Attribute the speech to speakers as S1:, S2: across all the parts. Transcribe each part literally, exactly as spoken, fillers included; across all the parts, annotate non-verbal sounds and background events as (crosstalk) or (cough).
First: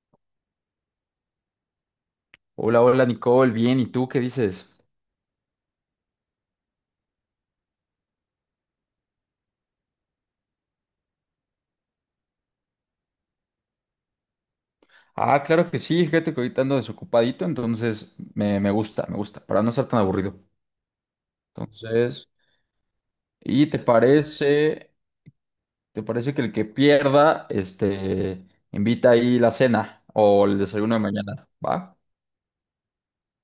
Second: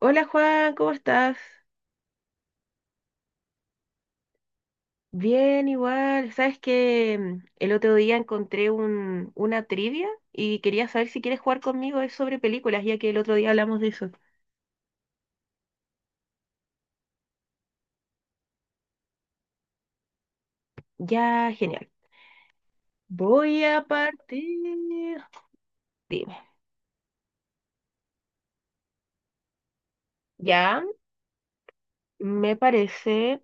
S1: Hola Juan, ¿cómo estás?
S2: Hola, hola Nicole, bien, ¿y tú qué dices?
S1: Bien, igual. Sabes que el otro día encontré un, una trivia y quería saber si quieres jugar conmigo. Es sobre películas, ya que el otro día hablamos de eso.
S2: Ah, claro que sí, fíjate que ahorita ando desocupadito, entonces me, me gusta, me gusta, para no estar tan aburrido.
S1: Ya, genial.
S2: Entonces,
S1: Voy
S2: ¿y te
S1: a partir.
S2: parece, te parece
S1: Dime.
S2: que el que pierda, este, invita ahí la cena o el
S1: Ya,
S2: desayuno de mañana? ¿Va?
S1: me parece.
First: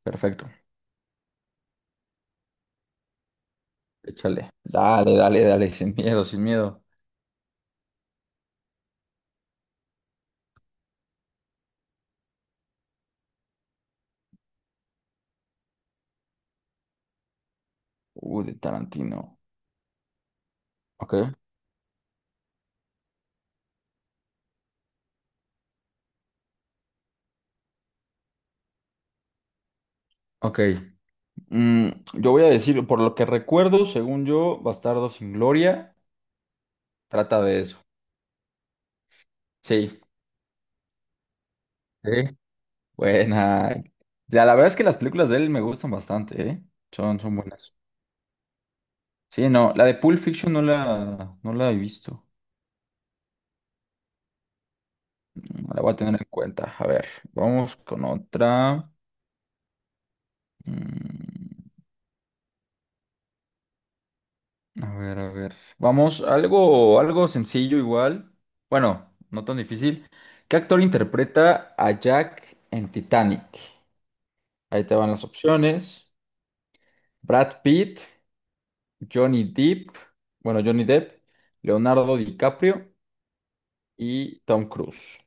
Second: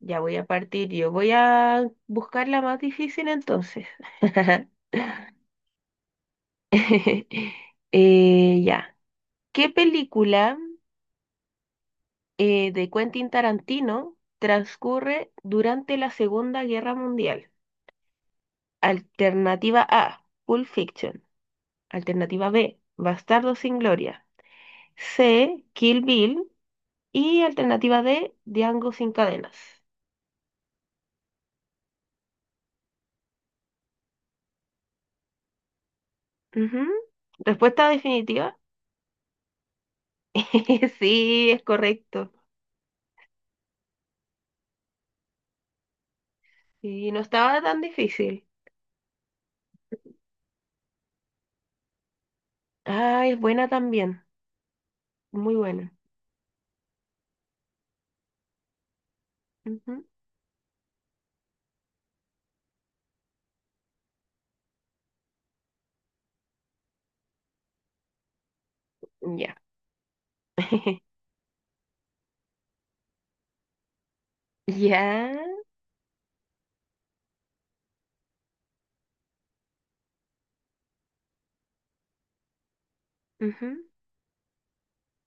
S1: Ya voy a
S2: Perfecto,
S1: partir yo. Voy a buscar la más difícil entonces.
S2: échale.
S1: (laughs)
S2: Dale, dale, dale, (laughs) sin miedo, sin miedo.
S1: (laughs) Eh, ya. ¿Qué película? eh, de Quentin Tarantino transcurre durante la Segunda Guerra Mundial.
S2: Uy, de Tarantino.
S1: Alternativa A, Pulp
S2: Ok,
S1: Fiction. Alternativa B, Bastardo sin Gloria. C, Kill Bill. Y alternativa D, Django sin cadenas.
S2: ok. Mm, yo voy a decir, por lo que recuerdo, según yo, Bastardo sin Gloria,
S1: Ujú.
S2: trata de eso.
S1: Respuesta definitiva.
S2: Sí,
S1: (laughs) Sí, es
S2: sí.
S1: correcto.
S2: Buena. La, la verdad es que las películas de él me gustan bastante, ¿eh?
S1: Y
S2: Son,
S1: no
S2: son
S1: estaba
S2: buenas.
S1: tan difícil.
S2: Sí, no, la de Pulp Fiction no la, no la he visto.
S1: Ah, es buena también. Muy
S2: Mm, La
S1: buena.
S2: voy a tener en cuenta. A ver, vamos con otra.
S1: Ujú.
S2: Mm, a ver, a ver. Vamos, algo, algo sencillo igual. Bueno, no
S1: Ya.
S2: tan difícil. ¿Qué actor
S1: (laughs)
S2: interpreta a Jack en Titanic? Ahí te van las
S1: Ya.
S2: opciones. Brad Pitt, Johnny Depp, bueno, Johnny Depp, Leonardo DiCaprio
S1: Ujú.
S2: y Tom Cruise.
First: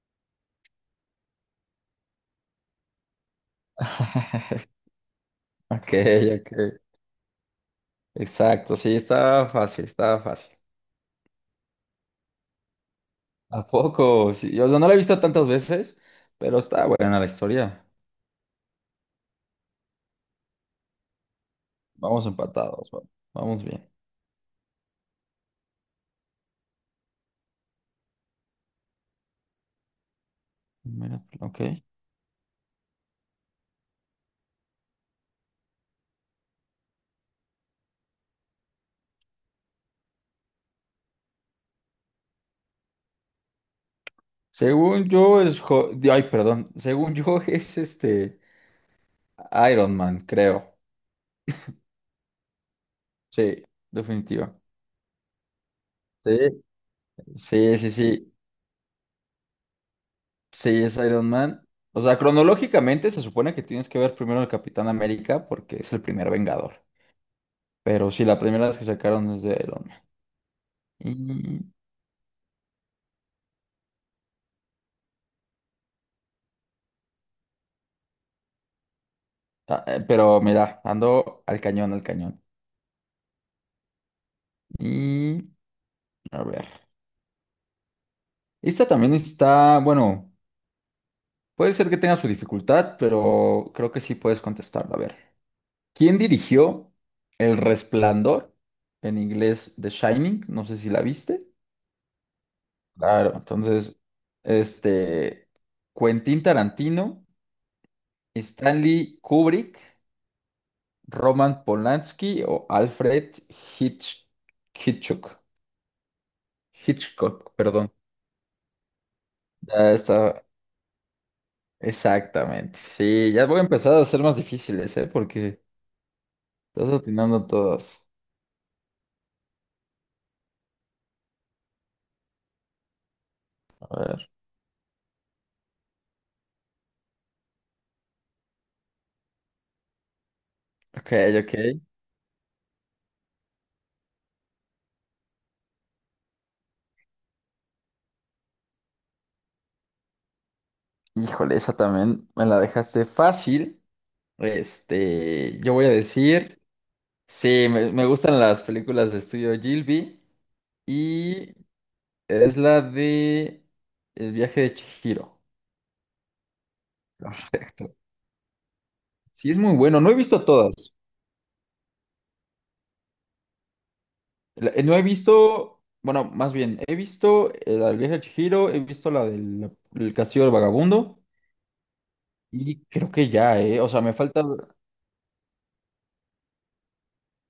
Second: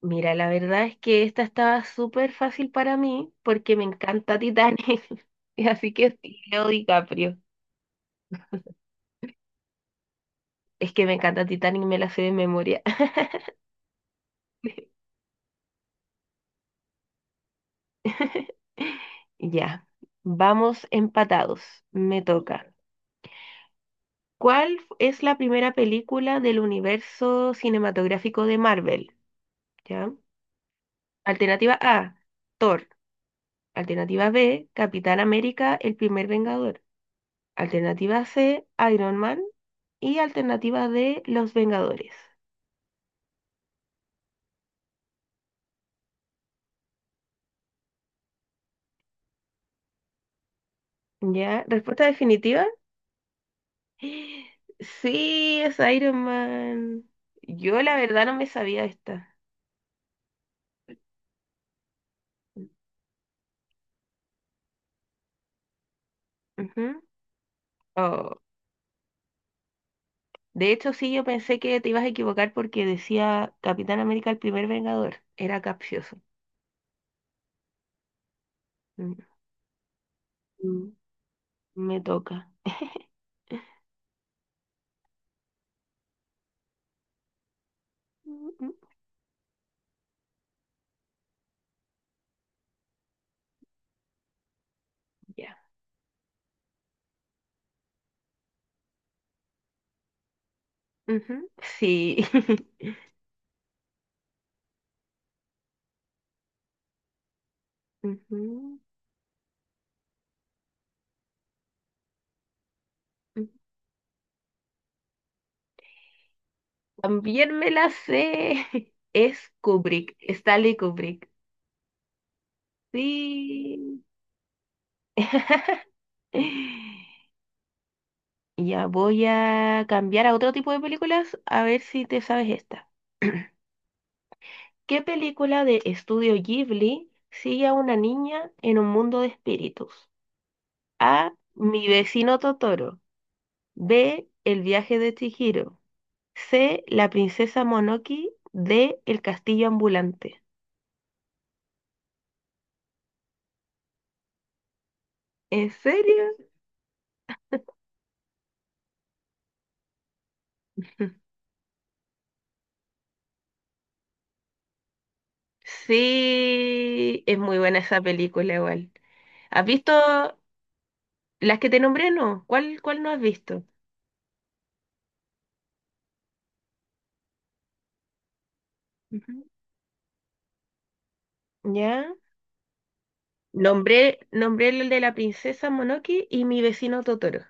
S1: Mira, la verdad es que esta estaba súper fácil para mí porque me encanta
S2: (laughs)
S1: Titanic. (laughs) Y así
S2: Ok,
S1: que sí,
S2: ok.
S1: Leo DiCaprio.
S2: Exacto, sí, estaba fácil, estaba fácil.
S1: Es que me encanta Titanic, me la sé de memoria.
S2: ¿A poco? Sí, o sea, no la he visto tantas veces, pero está buena la historia.
S1: (laughs) Ya, vamos empatados. Me
S2: Vamos
S1: toca.
S2: empatados, va- vamos bien.
S1: ¿Cuál es la primera película del universo cinematográfico de Marvel? ¿Ya?
S2: Mira, ok.
S1: Alternativa A, Thor. Alternativa B, Capitán América, el primer Vengador. Alternativa C, Iron Man. Y alternativa D, Los Vengadores.
S2: Según yo es... Ho- Ay, perdón. Según yo (laughs) es este Iron Man, creo.
S1: ¿Ya? ¿Respuesta definitiva?
S2: Sí, definitiva.
S1: (gasps) Sí, es Iron
S2: Sí,
S1: Man.
S2: sí,
S1: Yo
S2: sí,
S1: la verdad
S2: sí.
S1: no me sabía esta.
S2: Sí, es Iron Man. O sea, cronológicamente se supone que tienes que ver primero el Capitán América porque es el primer Vengador.
S1: Ujú.
S2: Pero sí,
S1: Oh,
S2: la primera vez que sacaron es de Iron Man.
S1: de hecho, sí, yo pensé
S2: Y,
S1: que te ibas a equivocar porque decía Capitán América el primer Vengador. Era capcioso. Mm,
S2: ah, eh, pero mira,
S1: mm,
S2: ando al cañón,
S1: Me
S2: al cañón.
S1: toca.
S2: Y a ver.
S1: Mm, mm,
S2: Esta también está, bueno, puede ser que tenga su dificultad, pero creo que sí puedes contestarla. A ver.
S1: Ya.
S2: ¿Quién dirigió El Resplandor? En inglés, The Shining. No sé si la viste.
S1: Ujú, sí. (laughs)
S2: Claro, entonces, este, Quentin Tarantino,
S1: Ujú,
S2: Stanley Kubrick, Roman Polanski o Alfred
S1: ujú.
S2: Hitch- Hitchcock. Hitchcock,
S1: También me la
S2: perdón.
S1: sé. (laughs) Es
S2: Ya
S1: Kubrick,
S2: está,
S1: Stanley Kubrick.
S2: exactamente. Sí, ya voy a empezar
S1: Sí.
S2: a ser más difíciles, ¿eh? Porque
S1: (laughs) (laughs)
S2: estás atinando todas.
S1: Ya voy a cambiar a otro tipo de películas a ver si te sabes esta. (clears throat)
S2: A ver.
S1: ¿Qué película de estudio Ghibli sigue a una niña en un mundo de espíritus?
S2: Ok,
S1: A.
S2: ok.
S1: Mi vecino Totoro. B. El viaje de Chihiro. C. La princesa Monoki. D. El castillo ambulante.
S2: Híjole, esa también me la dejaste fácil. Este,
S1: ¿En
S2: yo voy a
S1: serio?
S2: decir, sí, me, me gustan las películas de estudio Gilby
S1: (laughs)
S2: y es la de El viaje de Chihiro.
S1: Sí, es muy buena
S2: Perfecto.
S1: esa película igual.
S2: Sí, es
S1: ¿Has
S2: muy bueno. No he
S1: visto
S2: visto todas,
S1: las que te nombré? No. ¿Cuál, cuál no has visto?
S2: La- eh, No he visto, bueno, más bien, he visto eh, la del viaje de Chihiro, he visto la
S1: Ujú.
S2: del la- el castillo del vagabundo
S1: ¿Ya?
S2: y creo que ya, eh, o sea, me
S1: Nombré,
S2: falta,
S1: nombré el de la princesa Monoki y mi vecino Totoro.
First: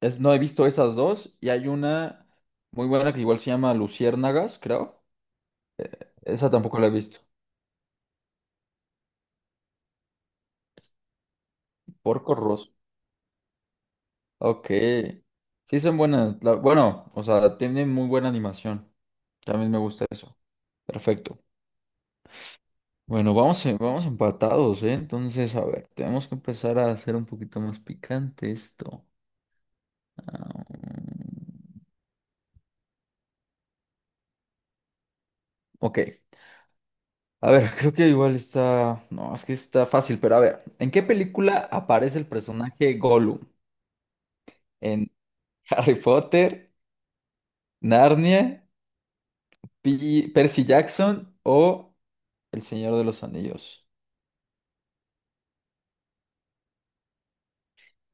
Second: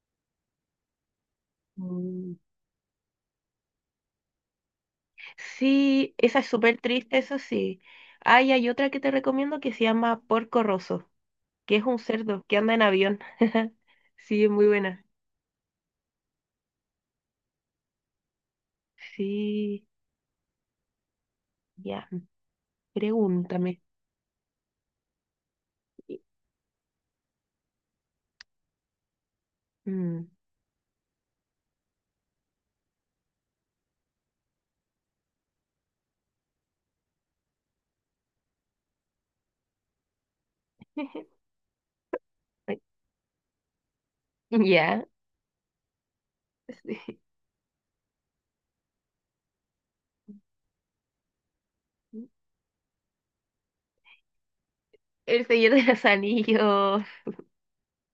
S2: es, no he visto esas dos y hay una
S1: Mm.
S2: muy buena que igual se llama Luciérnagas, creo.
S1: Sí, esa es
S2: Esa tampoco
S1: súper
S2: la he
S1: triste,
S2: visto.
S1: eso sí. Ay, hay otra que te recomiendo que se llama Porco Rosso, que es un
S2: Porco
S1: cerdo que
S2: Rosso.
S1: anda en avión. (laughs) Sí, es muy
S2: Ok.
S1: buena.
S2: Sí, son buenas. la- bueno, o sea, tienen muy buena animación. También me
S1: Sí,
S2: gusta eso. Perfecto.
S1: ya,
S2: Bueno, vamos, en-
S1: pregúntame.
S2: vamos empatados, ¿eh? Entonces, a ver, tenemos que empezar a hacer un poquito más picante esto.
S1: Mm.
S2: Ah, ok. A ver, (laughs) creo que igual está. No, es que está fácil, pero a ver. ¿En qué
S1: (laughs)
S2: película aparece el personaje Gollum?
S1: Ya,
S2: ¿En (laughs) Harry Potter,
S1: sí.
S2: Narnia, Pi- Percy Jackson o El Señor de los Anillos?
S1: El Señor de los Anillos.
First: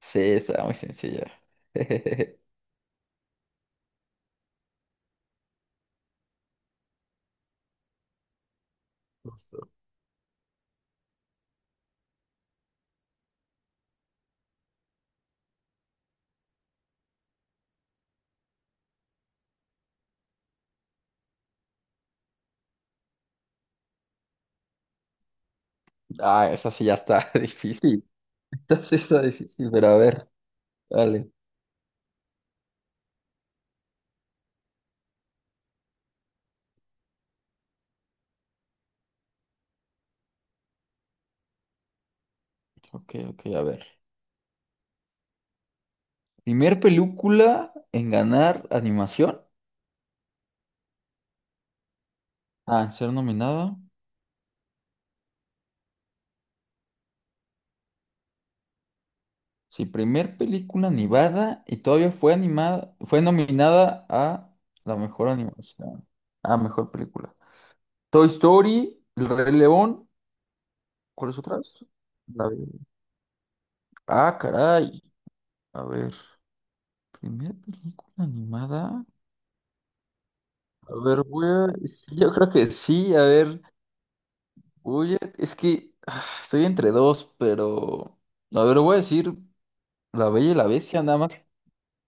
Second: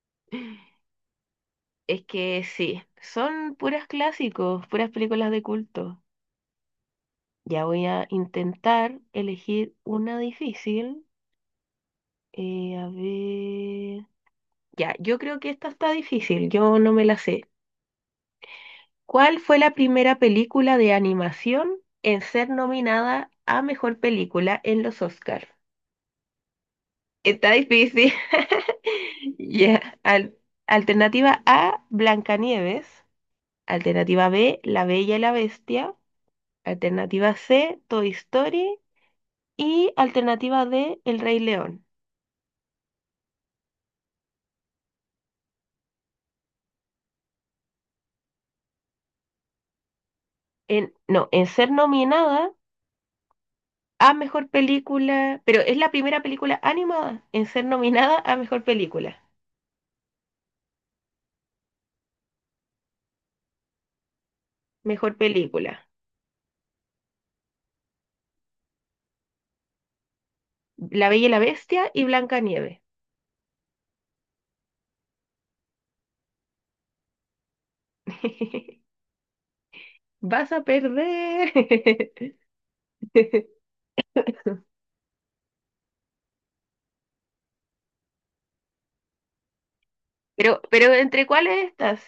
S2: Sí, está muy sencilla. (laughs)
S1: Es que sí, son puras clásicos, puras películas de culto. Ya voy a intentar
S2: Justo.
S1: elegir una difícil. Eh, a ver. Ya, yo creo que esta está difícil, yo no me la sé. ¿Cuál fue la primera película de animación en ser nominada a mejor película en los Oscars?
S2: Ah, esa sí ya está (laughs)
S1: Está
S2: difícil.
S1: difícil. (laughs)
S2: Esta sí está difícil, pero a
S1: Ya,
S2: ver,
S1: al-
S2: dale.
S1: Alternativa A, Blancanieves. Alternativa B, La Bella y la Bestia. Alternativa C, Toy Story. Y alternativa D, El Rey León.
S2: Ok, ok, a ver. Primer película en ganar animación.
S1: en, no, en ser nominada
S2: Ah, en ser nominada.
S1: a mejor película, pero es la primera película animada en ser nominada a mejor película.
S2: Sí, primer película animada y todavía fue animada, fue nominada a la
S1: Mejor
S2: mejor
S1: película.
S2: animación, a mejor película. Toy Story, El Rey León,
S1: La Bella y la
S2: ¿cuáles otras?
S1: Bestia y
S2: La de-
S1: Blancanieves.
S2: Ah, caray. A ver, primer película
S1: (laughs)
S2: animada.
S1: Vas a
S2: A ver, voy
S1: perder.
S2: a... sí, yo creo que sí, a ver,
S1: (laughs)
S2: voy a... Es que ah, estoy entre dos, pero. A ver, voy a decir La Bella y
S1: Pero,
S2: la
S1: pero
S2: Bestia, nada
S1: ¿entre
S2: más.
S1: cuáles estás?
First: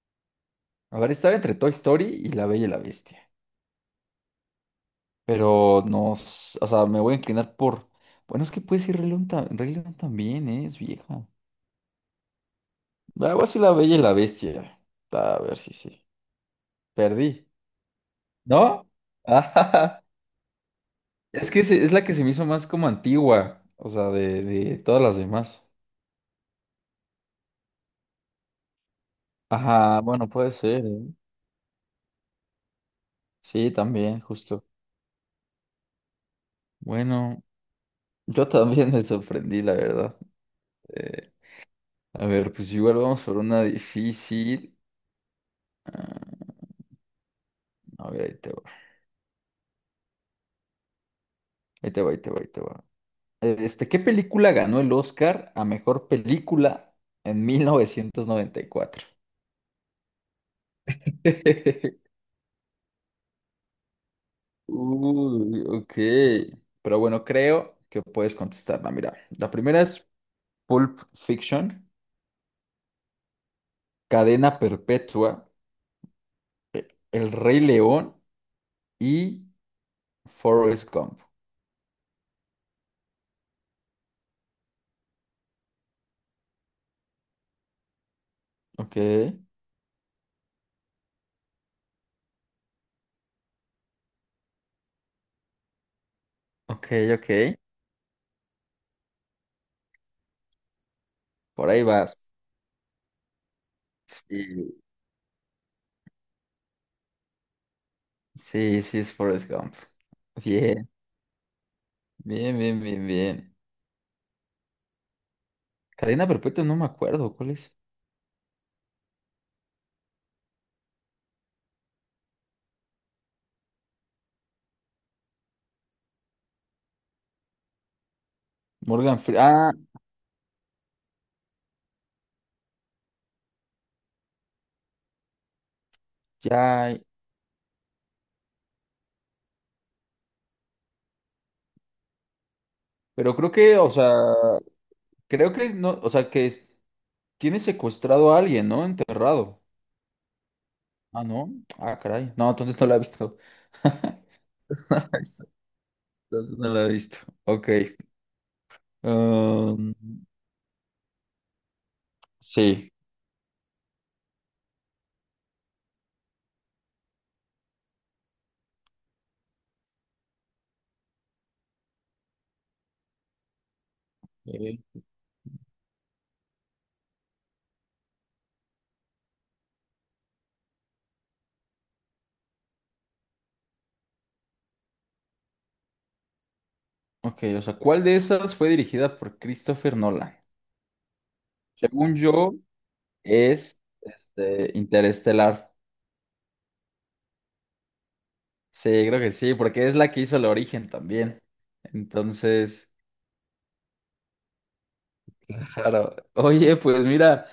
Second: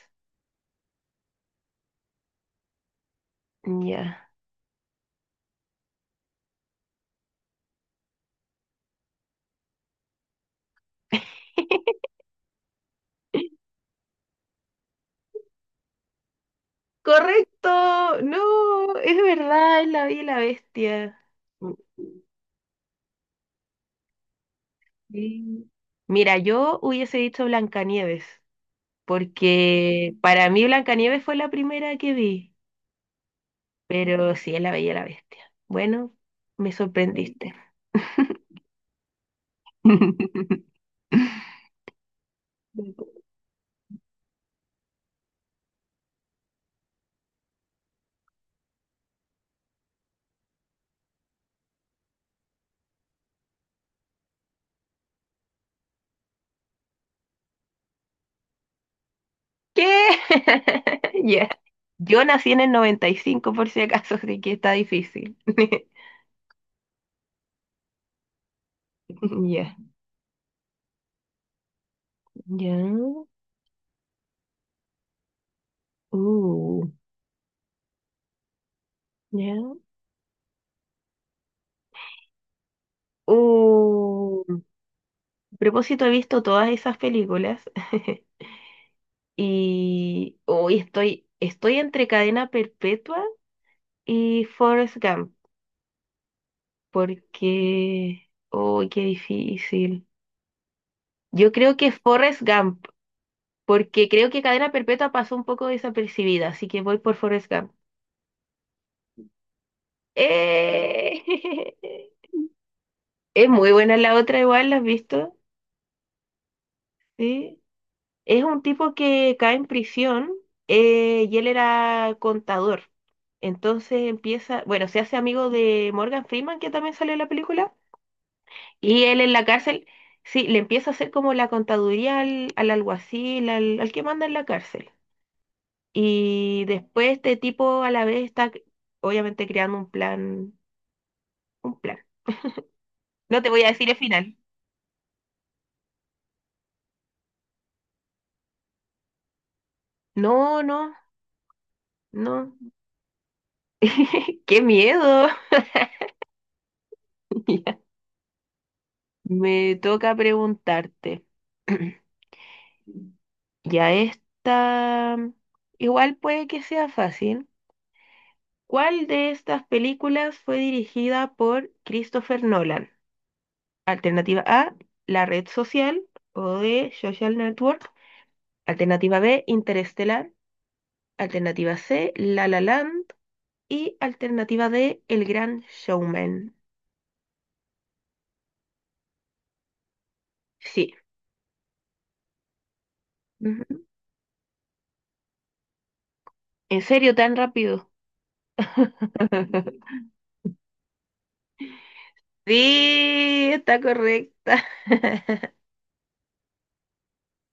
S2: A ver, estaba entre Toy Story y La Bella y la Bestia.
S1: Ya.
S2: Pero no, s- o sea, me voy a inclinar por. Bueno, es que puede ser Rey León, ta- Rey León también, ¿eh? Es vieja. Ah, Voy a decir La Bella y la Bestia. A ver si sí. Perdí.
S1: Correcto.
S2: ¿No?
S1: No, es
S2: (laughs)
S1: verdad, es
S2: Ajá.
S1: La Bella y la Bestia.
S2: Es que
S1: Mm,
S2: se- es la que se me hizo más como antigua. O sea, de, de todas las demás.
S1: sí. Mira, yo hubiese dicho Blancanieves,
S2: Ajá,
S1: porque
S2: bueno,
S1: para
S2: puede
S1: mí
S2: ser, ¿eh?
S1: Blancanieves fue la primera que vi,
S2: Sí, también,
S1: pero sí es
S2: justo.
S1: La Bella y la Bestia. Bueno, me
S2: Bueno,
S1: sorprendiste.
S2: yo también me sorprendí, la verdad.
S1: (laughs)
S2: Eh, a ver, pues igual vamos por una difícil. Ah, a ver, ahí te va. Ahí te va, ahí te va, ahí te va. Este, ¿qué película ganó el Oscar a mejor película en mil novecientos noventa y cuatro?
S1: ¿Qué? (laughs) Ya.
S2: (laughs)
S1: Yo nací en el noventa y cinco por si acaso, así que está difícil.
S2: Uy,
S1: (laughs)
S2: ok. Pero bueno, creo que puedes contestarla. Mira, la
S1: Ya,
S2: primera es Pulp Fiction,
S1: ya.
S2: Cadena Perpetua,
S1: Uh,
S2: El Rey León y
S1: ya.
S2: Forrest Gump.
S1: Uh. A propósito, he visto todas esas películas. (laughs)
S2: Ok,
S1: Y hoy estoy, estoy entre Cadena Perpetua y Forrest Gump,
S2: ok, ok.
S1: porque... ¡Uy, qué difícil! Yo
S2: Por
S1: creo
S2: ahí
S1: que
S2: vas.
S1: Forrest Gump, porque creo que Cadena
S2: Sí,
S1: Perpetua pasó un poco desapercibida, así que voy por Forrest Gump.
S2: sí, sí es Forrest Gump. Bien,
S1: ¡Eh! (laughs)
S2: bien, bien, bien,
S1: Es
S2: bien.
S1: muy buena la otra igual, ¿la has visto?
S2: Cadena Perpetua no me acuerdo, ¿cuál
S1: Sí.
S2: es?
S1: Es un tipo que cae en prisión, eh, y él era contador. Entonces empieza, bueno, se hace amigo de Morgan Freeman, que también salió en la película. Y
S2: Morgan
S1: él en la cárcel,
S2: Freeman.
S1: sí, le empieza a hacer como la contaduría al, al alguacil, al, al que manda en la cárcel. Y
S2: Ya,
S1: después este tipo a la vez está c- obviamente creando un plan, un plan.
S2: pero
S1: No te
S2: creo
S1: voy a
S2: que,
S1: decir
S2: o
S1: el
S2: sea,
S1: final.
S2: creo que es, no, o sea, que es- tiene secuestrado a alguien, ¿no? Enterrado.
S1: No, no,
S2: Ah, no. Ah, caray. No,
S1: no.
S2: entonces no la he visto. (laughs)
S1: (laughs) ¡Qué
S2: No la he
S1: miedo!
S2: visto.
S1: (laughs)
S2: Entonces no la he visto. Ok.
S1: Ya. Me
S2: Um,
S1: toca preguntarte. (clears throat)
S2: sí.
S1: Ya esta, igual puede que sea fácil. ¿Cuál de estas películas fue dirigida por Christopher Nolan? Alternativa A,
S2: Eh,
S1: la red social o de social network. Alternativa B, Interestelar. Alternativa C, La La Land. Y alternativa D, El Gran Showman.
S2: Ok, o sea, ¿cuál de esas fue dirigida por Christopher Nolan?
S1: Sí.
S2: Según yo, es
S1: Ujú.
S2: este, Interestelar.
S1: ¿En serio tan rápido?
S2: Sí, creo que sí, porque es
S1: (laughs)
S2: la que hizo el origen también. Entonces,
S1: Sí, está correcta. (laughs)
S2: claro. Oye, pues mira.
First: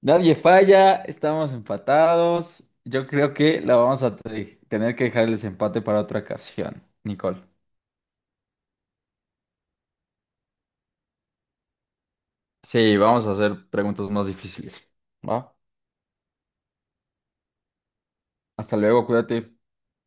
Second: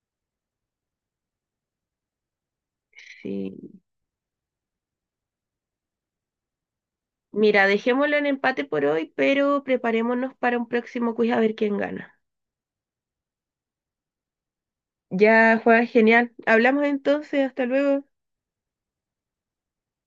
S2: Nadie falla, estamos empatados. Yo creo que
S1: Sí.
S2: la vamos a te- tener que dejar el desempate para otra ocasión, Nicole.
S1: Mira, dejémoslo en empate por hoy, pero preparémonos para un próximo quiz a ver quién gana.
S2: Sí, vamos a hacer preguntas más difíciles. ¿Va?
S1: Ya, Juan, genial. Hablamos entonces, hasta luego.
S2: Hasta luego, cuídate.